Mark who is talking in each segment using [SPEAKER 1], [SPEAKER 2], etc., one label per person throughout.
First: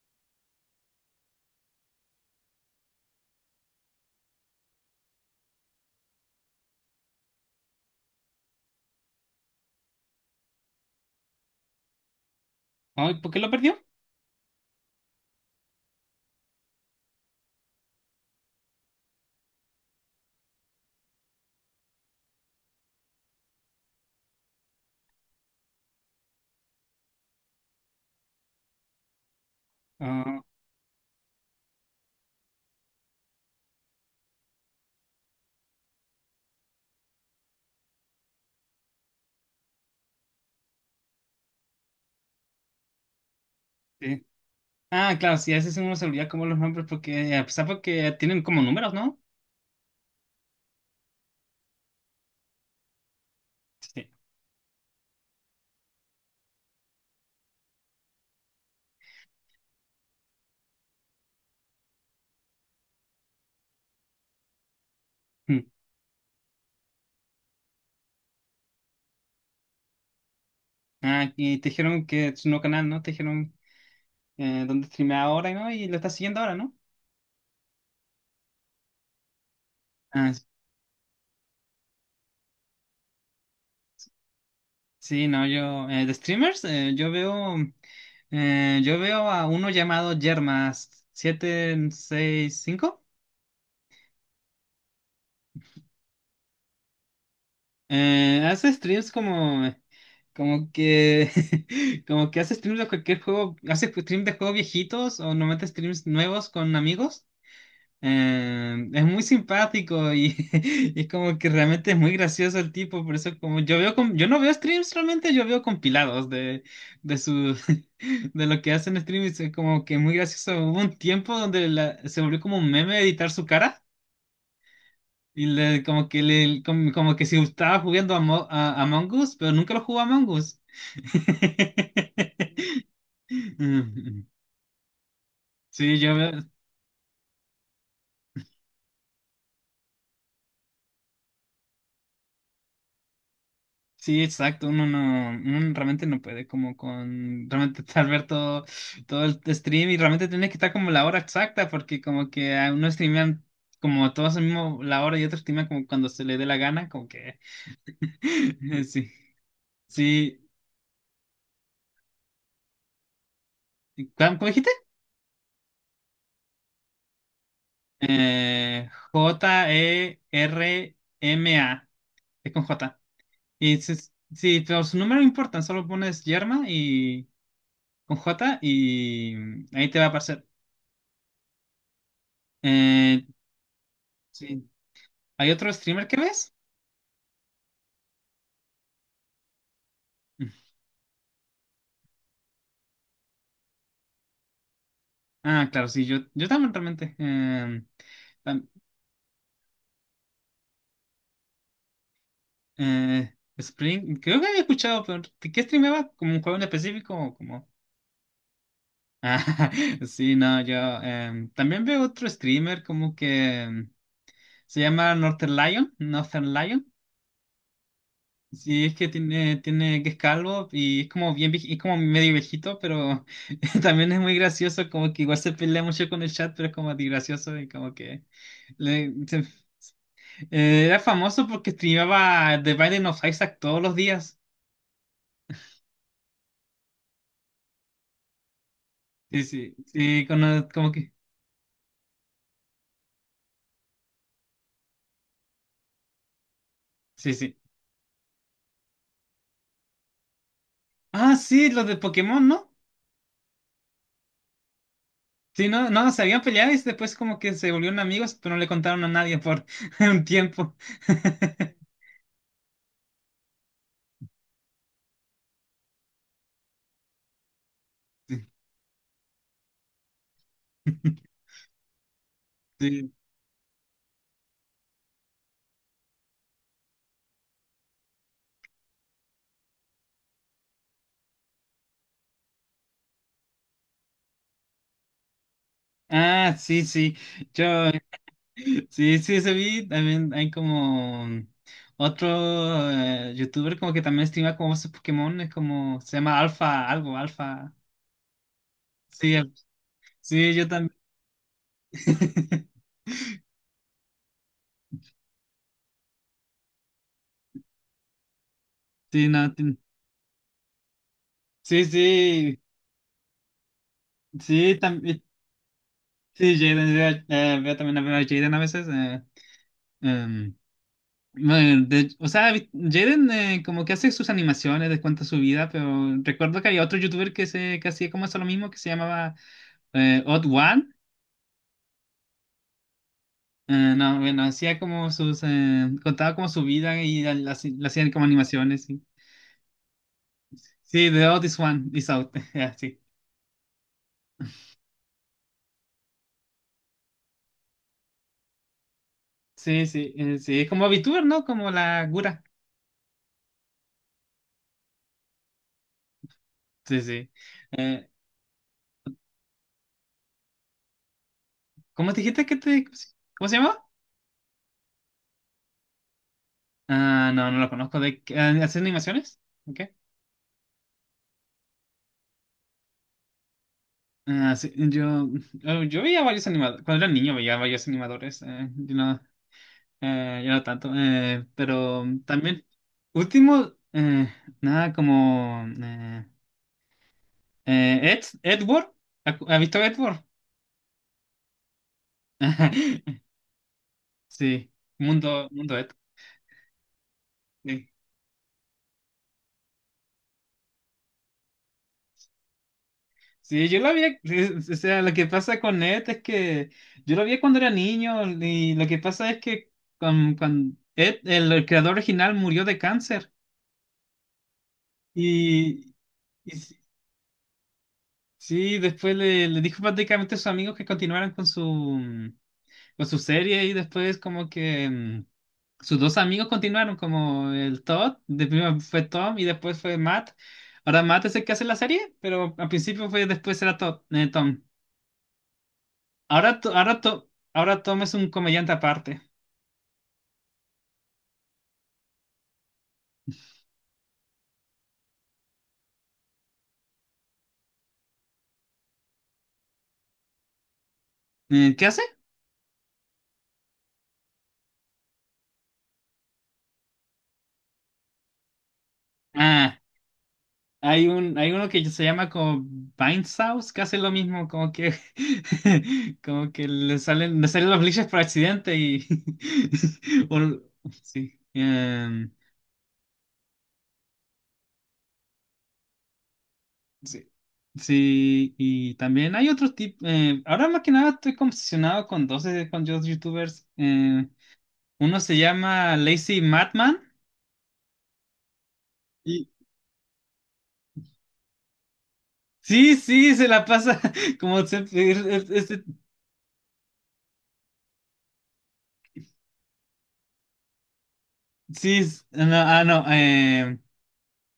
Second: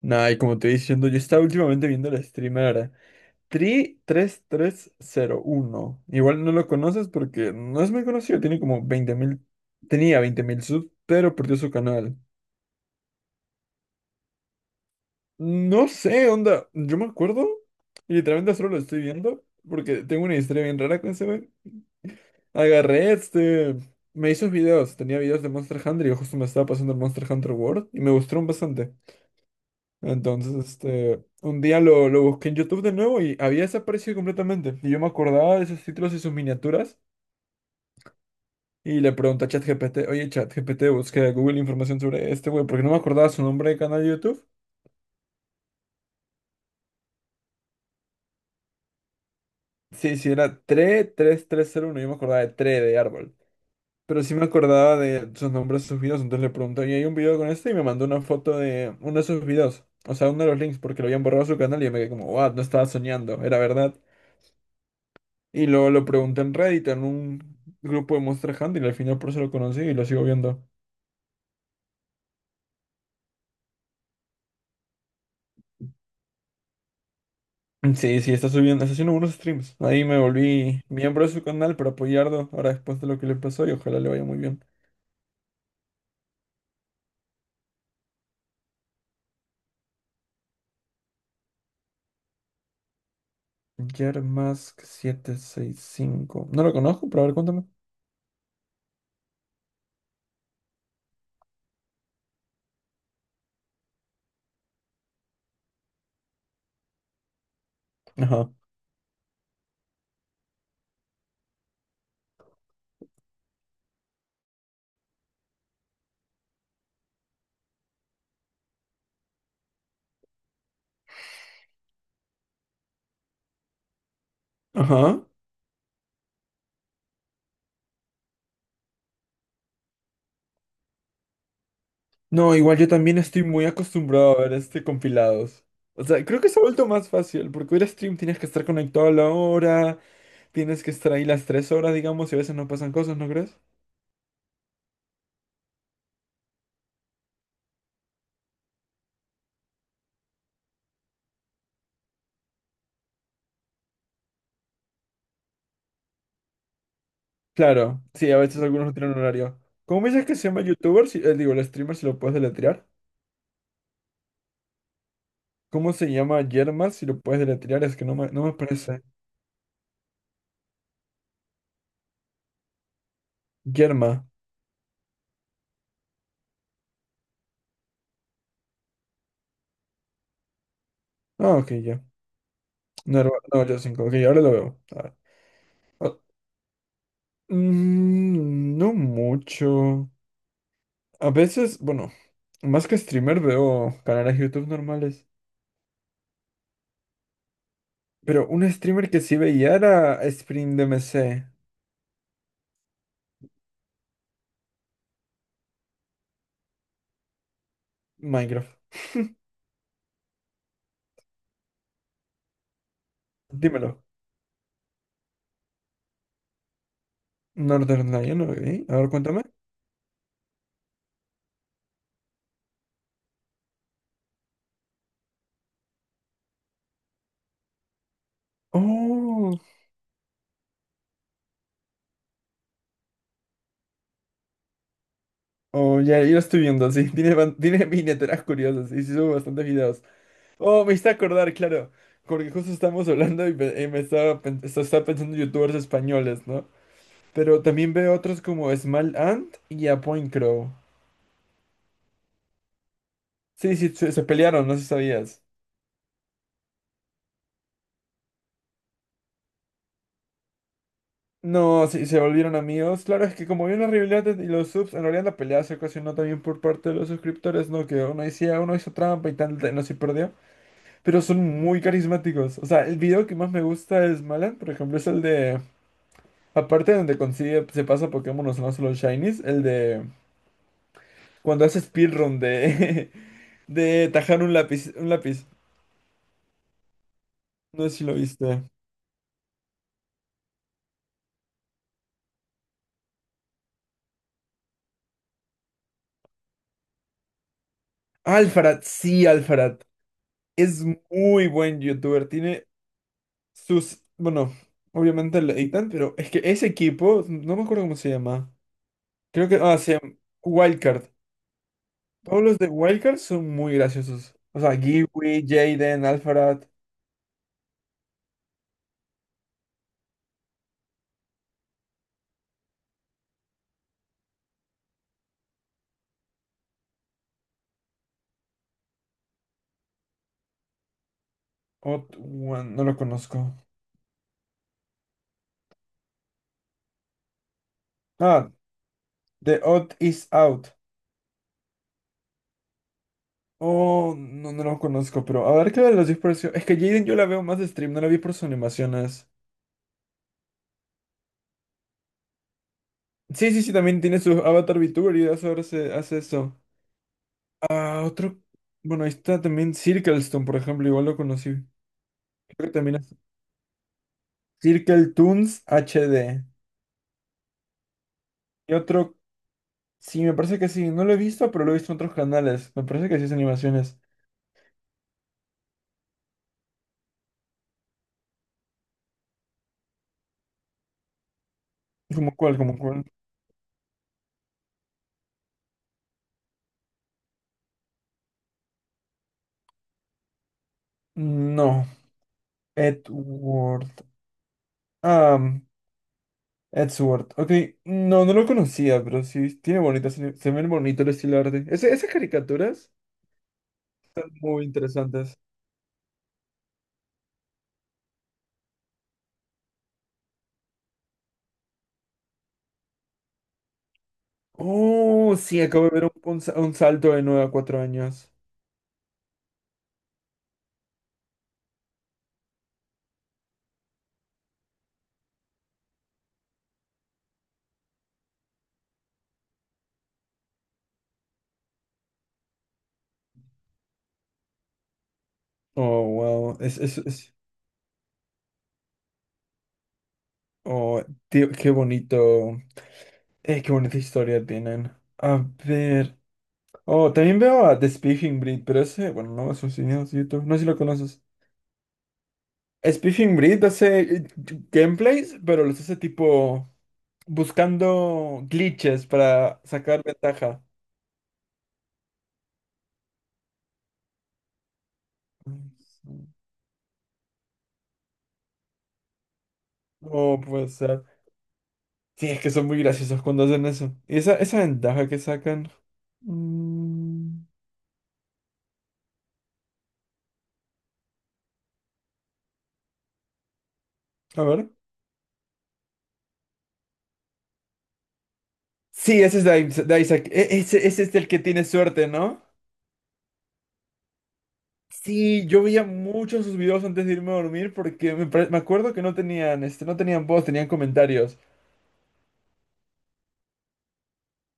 [SPEAKER 1] Nah, y como te estoy diciendo, yo estaba últimamente viendo el streamer tri tres tres cero uno. Igual no lo conoces porque no es muy conocido, tiene como 20.000, tenía 20.000 subs, pero perdió su canal.
[SPEAKER 2] Ay, ¿por qué lo perdió?
[SPEAKER 1] No sé, onda, yo me acuerdo y literalmente solo lo estoy viendo porque tengo una historia bien rara con ese wey. Agarré me hizo videos, tenía videos de Monster Hunter y yo justo me estaba pasando el Monster Hunter World y me gustaron bastante.
[SPEAKER 2] Ah,
[SPEAKER 1] Entonces, un día lo busqué en YouTube de nuevo y había desaparecido completamente. Y yo me acordaba de esos títulos y sus miniaturas. Y le pregunté a ChatGPT, oye, ChatGPT, busqué a Google información sobre este güey, porque no me acordaba su nombre de canal de
[SPEAKER 2] sí.
[SPEAKER 1] YouTube.
[SPEAKER 2] Ah, claro, sí, a veces uno se olvida como los nombres porque, a pesar porque tienen como números, ¿no?
[SPEAKER 1] Sí, sí, era 3301, yo me acordaba de 3 de árbol.
[SPEAKER 2] Sí.
[SPEAKER 1] Pero sí me acordaba de sus nombres, sus videos, entonces le pregunté, oye, hay un video con este y me mandó una foto de uno de sus videos. O sea, uno de los links, porque lo habían borrado su canal y yo me quedé como, wow, no estaba soñando, era verdad.
[SPEAKER 2] Mm.
[SPEAKER 1] Y luego lo pregunté en Reddit, en un grupo de Monster Hunter, y al final por eso lo conocí y lo sigo viendo.
[SPEAKER 2] Ah, y te dijeron que es un nuevo canal, ¿no? Te dijeron dónde streamea ahora, ¿no? Y lo estás siguiendo ahora, ¿no?
[SPEAKER 1] Sí, sí, está subiendo, está haciendo unos streams. Ahí me
[SPEAKER 2] Ah,
[SPEAKER 1] volví miembro de su canal para apoyarlo ahora después de lo que le pasó y ojalá le vaya muy bien.
[SPEAKER 2] sí, no, yo, de streamers, yo veo a uno llamado Yermas765.
[SPEAKER 1] Yermask cinco. No lo conozco, pero a ver, cuéntame.
[SPEAKER 2] Hace streams como. Como que, como que hace streams de cualquier juego, hace streams de juegos viejitos o no mete streams nuevos con amigos.
[SPEAKER 1] Ajá.
[SPEAKER 2] Es muy simpático y, y como que realmente es muy gracioso el tipo, por eso como yo veo, yo no veo streams realmente, yo veo compilados de su, de lo que hacen streams, es como que muy gracioso. Hubo un tiempo donde se volvió como un meme editar su cara.
[SPEAKER 1] Ajá.
[SPEAKER 2] Y como que le, como, como que si estaba jugando a, a Among Us, pero nunca lo jugó a Among Us.
[SPEAKER 1] No, igual yo también estoy muy
[SPEAKER 2] Mm.
[SPEAKER 1] acostumbrado a ver este compilados.
[SPEAKER 2] Sí,
[SPEAKER 1] O
[SPEAKER 2] yo
[SPEAKER 1] sea,
[SPEAKER 2] veo,
[SPEAKER 1] creo que se ha vuelto más fácil, porque ver stream tienes que estar conectado a la hora, tienes que estar ahí las 3 horas, digamos, y a veces no pasan cosas, ¿no crees?
[SPEAKER 2] sí, exacto, uno no, uno realmente no puede como con, realmente estar ver todo, todo el stream y realmente tiene que estar como la hora exacta porque como que a uno streamean como todos al mismo la hora y otro streamean como cuando se le dé la gana, como que,
[SPEAKER 1] Claro, sí, a veces algunos no
[SPEAKER 2] sí,
[SPEAKER 1] tienen horario. ¿Cómo me dices que se
[SPEAKER 2] sí,
[SPEAKER 1] llama youtuber? Si, digo, el streamer si lo puedes deletrear.
[SPEAKER 2] ¿cómo cómo dijiste?
[SPEAKER 1] ¿Cómo se llama Yerma si lo puedes deletrear? Es que no me parece.
[SPEAKER 2] J-E-R-M-A. Es con J. Y si,
[SPEAKER 1] Yerma.
[SPEAKER 2] si los números no importan, solo pones yerma y con J y mm, ahí te va a aparecer.
[SPEAKER 1] Ah, ok, ya. No,
[SPEAKER 2] Eh,
[SPEAKER 1] no, no, yo cinco. Ok, ahora lo
[SPEAKER 2] sí.
[SPEAKER 1] veo. A ver.
[SPEAKER 2] ¿Hay otro streamer
[SPEAKER 1] Ah,
[SPEAKER 2] que ves?
[SPEAKER 1] no mucho.
[SPEAKER 2] Mm.
[SPEAKER 1] A veces, bueno, más que streamer veo canales de YouTube normales.
[SPEAKER 2] Ah, claro, sí, yo también realmente.
[SPEAKER 1] Pero
[SPEAKER 2] Tam-
[SPEAKER 1] un streamer que sí veía era SprintMC.
[SPEAKER 2] Spring, creo que había escuchado, pero ¿de? ¿Qué streameaba? ¿Como un juego en específico? O como...
[SPEAKER 1] Minecraft.
[SPEAKER 2] Ah, sí, no, yo, también veo otro streamer como que
[SPEAKER 1] Dímelo.
[SPEAKER 2] se llama Northern Lion, Northern Lion.
[SPEAKER 1] Northern Lion, ok.
[SPEAKER 2] Sí, es
[SPEAKER 1] A
[SPEAKER 2] que
[SPEAKER 1] ver, cuéntame.
[SPEAKER 2] tiene, tiene que es calvo y es como bien, es como medio viejito, pero también es muy gracioso, como que igual se pelea mucho con el chat, pero es como de gracioso y como que le- se-
[SPEAKER 1] Oh.
[SPEAKER 2] era famoso porque streamaba The Binding of Isaac todos los días.
[SPEAKER 1] Oh, ya, yo lo estoy viendo, sí. Tiene, ban- tiene miniaturas curiosas y sí subo
[SPEAKER 2] Sí,
[SPEAKER 1] bastantes
[SPEAKER 2] sí,
[SPEAKER 1] videos.
[SPEAKER 2] sí,
[SPEAKER 1] Oh,
[SPEAKER 2] como
[SPEAKER 1] me hice
[SPEAKER 2] que,
[SPEAKER 1] acordar, claro. Porque justo estamos hablando y, pe- y me estaba, pen- esto- estaba pensando en youtubers españoles, ¿no?
[SPEAKER 2] sí, sí.
[SPEAKER 1] Pero también veo otros como Small Ant y a Point Crow.
[SPEAKER 2] Ah, sí, los de Pokémon, ¿no?
[SPEAKER 1] Sí, sí, se pelearon, no sé si sabías.
[SPEAKER 2] Sí, no, no, se habían peleado y después como que se volvieron amigos, pero no le contaron a nadie por un tiempo.
[SPEAKER 1] No, sí, se volvieron amigos. Claro, es que como había una rivalidad y los subs, en realidad la pelea se ocasionó también por parte de los suscriptores, ¿no? Que uno decía, uno hizo trampa y tal, no se perdió. Pero son muy carismáticos. O sea, el
[SPEAKER 2] Sí.
[SPEAKER 1] video que más me gusta es Malan, por ejemplo, es el de. Aparte de donde consigue, se pasa Pokémon, no solo Shinies, el de. Cuando hace speedrun de. de tajar un lápiz. Un lápiz.
[SPEAKER 2] Ah, sí, sí.
[SPEAKER 1] No
[SPEAKER 2] Yo,
[SPEAKER 1] sé si lo viste.
[SPEAKER 2] sí, sí, ese vi, también hay como otro youtuber como que también streama como esos Pokémon, es como, se llama Alfa, algo, Alfa.
[SPEAKER 1] Alfarad, sí,
[SPEAKER 2] Sí,
[SPEAKER 1] Alfarad.
[SPEAKER 2] sí, yo
[SPEAKER 1] Es
[SPEAKER 2] también.
[SPEAKER 1] muy buen youtuber. Tiene sus. Bueno, obviamente lo editan, pero es que ese equipo, no me acuerdo cómo se llama.
[SPEAKER 2] Sí,
[SPEAKER 1] Creo
[SPEAKER 2] no,
[SPEAKER 1] que. Ah, se llama Wildcard.
[SPEAKER 2] sí,
[SPEAKER 1] Todos los
[SPEAKER 2] sí,
[SPEAKER 1] de Wildcard son muy graciosos. O
[SPEAKER 2] sí,
[SPEAKER 1] sea,
[SPEAKER 2] también,
[SPEAKER 1] Kiwi, Jaden,
[SPEAKER 2] sí,
[SPEAKER 1] Alfarad.
[SPEAKER 2] Jaden, veo, veo también a ver a Jaden a veces. Em, bueno, o sea, Jaden como que hace sus animaciones, les cuenta su vida, pero recuerdo que había otro youtuber que, se, que hacía como eso lo mismo, que se llamaba Odd One.
[SPEAKER 1] Odd One, no lo conozco.
[SPEAKER 2] No, bueno, hacía como sus, contaba como su vida y la, la hacían como
[SPEAKER 1] Ah,
[SPEAKER 2] animaciones, sí.
[SPEAKER 1] The Odd is Out.
[SPEAKER 2] Sí, The Otis One is out, ya, sí.
[SPEAKER 1] Oh, no, no lo conozco, pero a ver qué de los dispersos. Es que Jaden yo la veo más de stream, no la vi por sus animaciones.
[SPEAKER 2] Sí, sí, sí, es como VTuber, ¿no? Como la Gura.
[SPEAKER 1] Sí, sí, sí, también tiene su avatar VTuber y eso ahora se hace eso.
[SPEAKER 2] Sí, sí.
[SPEAKER 1] Ah,
[SPEAKER 2] Eh,
[SPEAKER 1] otro. Bueno, ahí está también Circlestone, por ejemplo, igual lo conocí.
[SPEAKER 2] ¿Cómo te dijiste que
[SPEAKER 1] Creo que
[SPEAKER 2] te,
[SPEAKER 1] también es
[SPEAKER 2] cómo se llama?
[SPEAKER 1] Circletoons HD.
[SPEAKER 2] Ah, no, no lo conozco, ¿de qué? Ah,
[SPEAKER 1] Y
[SPEAKER 2] ¿hacer
[SPEAKER 1] otro,
[SPEAKER 2] animaciones? Ok.
[SPEAKER 1] sí, me parece que sí, no lo he visto, pero lo he visto en otros canales. Me parece que sí es animaciones.
[SPEAKER 2] Ah, sí, yo, yo veía varios animadores, cuando era niño veía varios animadores, yo no, yo no tanto, pero
[SPEAKER 1] ¿Como cuál?
[SPEAKER 2] también,
[SPEAKER 1] ¿Como cuál?
[SPEAKER 2] último, nada como... Ed, Edward, ¿ha ha visto Edward?
[SPEAKER 1] No. Edward.
[SPEAKER 2] Sí,
[SPEAKER 1] Ah,
[SPEAKER 2] mundo, mundo Ed.
[SPEAKER 1] Edward. Sword. Ok,
[SPEAKER 2] Sí.
[SPEAKER 1] no, no lo conocía, pero sí, tiene bonitas, se ven bonito el estilo de arte. Ese- esas caricaturas,
[SPEAKER 2] Sí, yo lo vi,
[SPEAKER 1] muy
[SPEAKER 2] o sea, lo que
[SPEAKER 1] interesantes.
[SPEAKER 2] pasa con Ed es que yo lo vi cuando era niño y lo que pasa es que con Ed, el creador original murió de cáncer
[SPEAKER 1] Oh, sí, acabo de
[SPEAKER 2] y,
[SPEAKER 1] ver un
[SPEAKER 2] y
[SPEAKER 1] sa- un salto de 9 a 4 años.
[SPEAKER 2] sí, después le, le dijo prácticamente a sus amigos que continuaran con su serie y después como que... mm. Sus dos amigos continuaron, como el Todd, de primero fue Tom y después fue Matt. Ahora Matt es el que hace la serie, pero al principio fue después era Todd, Tom.
[SPEAKER 1] Oh, wow.
[SPEAKER 2] Ahora, ahora,
[SPEAKER 1] Es-
[SPEAKER 2] ahora Tom es un comediante aparte.
[SPEAKER 1] oh, tío, qué bonito. Qué bonita historia tienen. A ver. Oh, también veo a The Speaking Breed, pero ese, bueno, no es un cine, es YouTube. No sé si lo conoces.
[SPEAKER 2] ¿Qué hace?
[SPEAKER 1] Speaking Breed hace gameplays, pero los hace tipo. Buscando glitches para
[SPEAKER 2] Ah,
[SPEAKER 1] sacar ventaja.
[SPEAKER 2] hay un, hay uno que se llama como House que hace lo mismo, como que, como que le salen los glitches por accidente y,
[SPEAKER 1] No
[SPEAKER 2] o-
[SPEAKER 1] puede ser.
[SPEAKER 2] sí.
[SPEAKER 1] Sí, es que son muy graciosos cuando hacen eso. ¿Y esa ventaja que sacan?
[SPEAKER 2] Sí,
[SPEAKER 1] Mm,
[SPEAKER 2] sí, y también hay otros tipos. Ahora más que nada estoy obsesionado con dos youtubers.
[SPEAKER 1] a ver.
[SPEAKER 2] Uno se llama Lazy Madman.
[SPEAKER 1] Sí, ese es
[SPEAKER 2] Y
[SPEAKER 1] de Is- de Isaac. E- Ese es el que tiene suerte, ¿no?
[SPEAKER 2] sí, sí, se la pasa como siempre,
[SPEAKER 1] Sí,
[SPEAKER 2] es-
[SPEAKER 1] yo veía
[SPEAKER 2] es-
[SPEAKER 1] muchos sus videos antes de irme a dormir porque me, pare- me acuerdo que no tenían, no tenían voz, tenían comentarios.
[SPEAKER 2] sí, no, ah, no, eh,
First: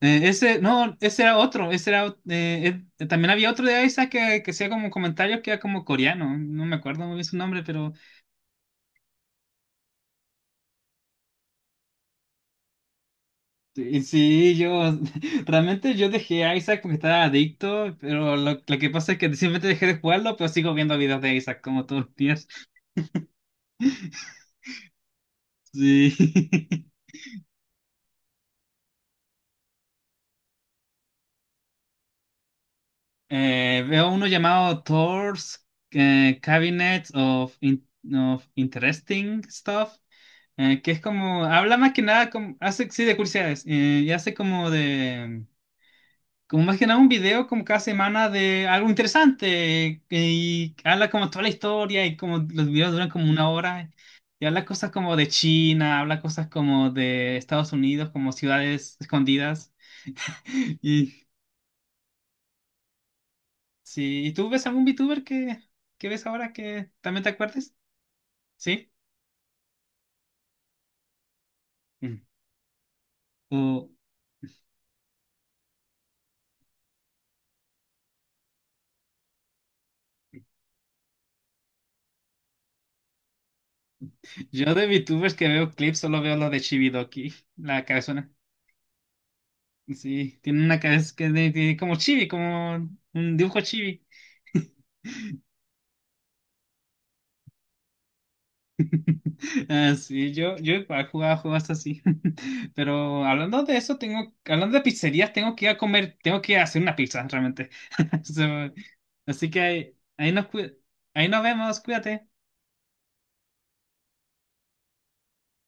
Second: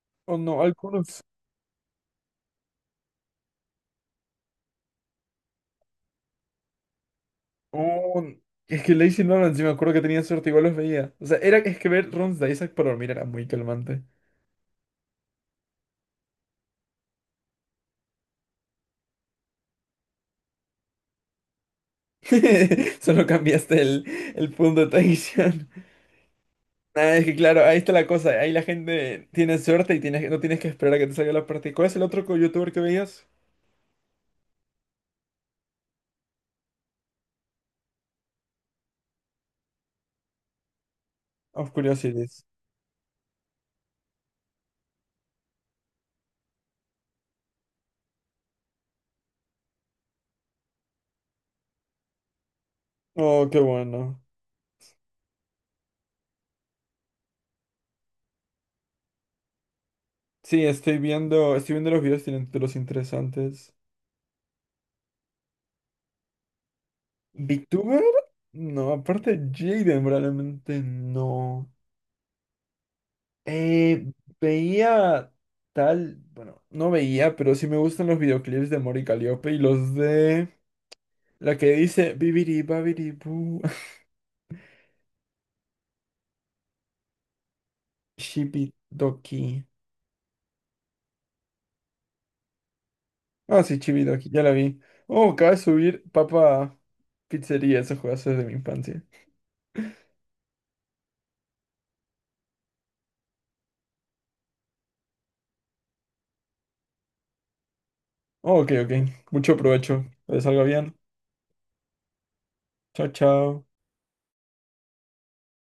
[SPEAKER 2] eh,
[SPEAKER 1] O
[SPEAKER 2] ese,
[SPEAKER 1] no,
[SPEAKER 2] no, ese
[SPEAKER 1] algunos.
[SPEAKER 2] era otro, ese era, también había otro de Isaac que hacía como comentarios que era como coreano, no me acuerdo muy bien su nombre, pero
[SPEAKER 1] Oh, es que Lazy Nolan, sí me acuerdo que tenía suerte, igual los veía. O sea, era, es que ver runs de Isaac para dormir era muy
[SPEAKER 2] sí,
[SPEAKER 1] calmante.
[SPEAKER 2] sí, yo realmente yo dejé a Isaac, porque estaba adicto, pero lo que pasa es que simplemente dejé de jugarlo, pero sigo viendo videos de Isaac como todos los días.
[SPEAKER 1] Solo cambiaste el punto de atención.
[SPEAKER 2] Sí.
[SPEAKER 1] Nada, es que claro, ahí está la cosa. Ahí la gente tiene suerte y tienes, no tienes que esperar a que te salga la parte. ¿Cuál es el otro co- youtuber que veías?
[SPEAKER 2] Veo uno llamado Thor's Cabinet of, of Interesting Stuff, que es como,
[SPEAKER 1] Of
[SPEAKER 2] habla más que nada,
[SPEAKER 1] Curiosities.
[SPEAKER 2] como, hace, sí, de curiosidades, y hace como de... como más que nada un video como cada semana de algo interesante que, y habla como toda la historia y como los videos duran como una
[SPEAKER 1] Oh, qué
[SPEAKER 2] hora
[SPEAKER 1] bueno.
[SPEAKER 2] y habla cosas como de China, habla cosas como de Estados Unidos, como ciudades escondidas
[SPEAKER 1] Sí,
[SPEAKER 2] y
[SPEAKER 1] estoy viendo los videos, tienen títulos interesantes.
[SPEAKER 2] sí, ¿y tú ves algún VTuber que ves ahora que también te acuerdes?
[SPEAKER 1] ¿VTuber?
[SPEAKER 2] ¿Sí?
[SPEAKER 1] No, aparte Jaden probablemente no.
[SPEAKER 2] Mm. O-
[SPEAKER 1] Eh, veía tal, bueno, no veía, pero sí me gustan los videoclips de Mori Caliope y los de... La que dice Bibidi Babidi Boo.
[SPEAKER 2] yo de VTubers que veo clips solo veo lo de Chibidoki, la cabezona.
[SPEAKER 1] Chibidoki.
[SPEAKER 2] Sí, tiene una cabeza que como chibi, como un dibujo
[SPEAKER 1] Ah, sí,
[SPEAKER 2] chibi.
[SPEAKER 1] Chibidoki, ya la vi. Oh, acaba de subir Papa Pizzería, ese juegazo es de mi infancia.
[SPEAKER 2] Ah, sí, yo he jugado juegos así. Pero hablando de eso, tengo, hablando de pizzerías, tengo que ir a comer, tengo que ir a hacer una pizza realmente. So,
[SPEAKER 1] Oh, ok, ok.
[SPEAKER 2] así
[SPEAKER 1] Mucho
[SPEAKER 2] que ahí,
[SPEAKER 1] provecho.
[SPEAKER 2] ahí
[SPEAKER 1] Que les
[SPEAKER 2] nos,
[SPEAKER 1] salga bien.
[SPEAKER 2] ahí nos vemos, cuídate.
[SPEAKER 1] Chao, chao.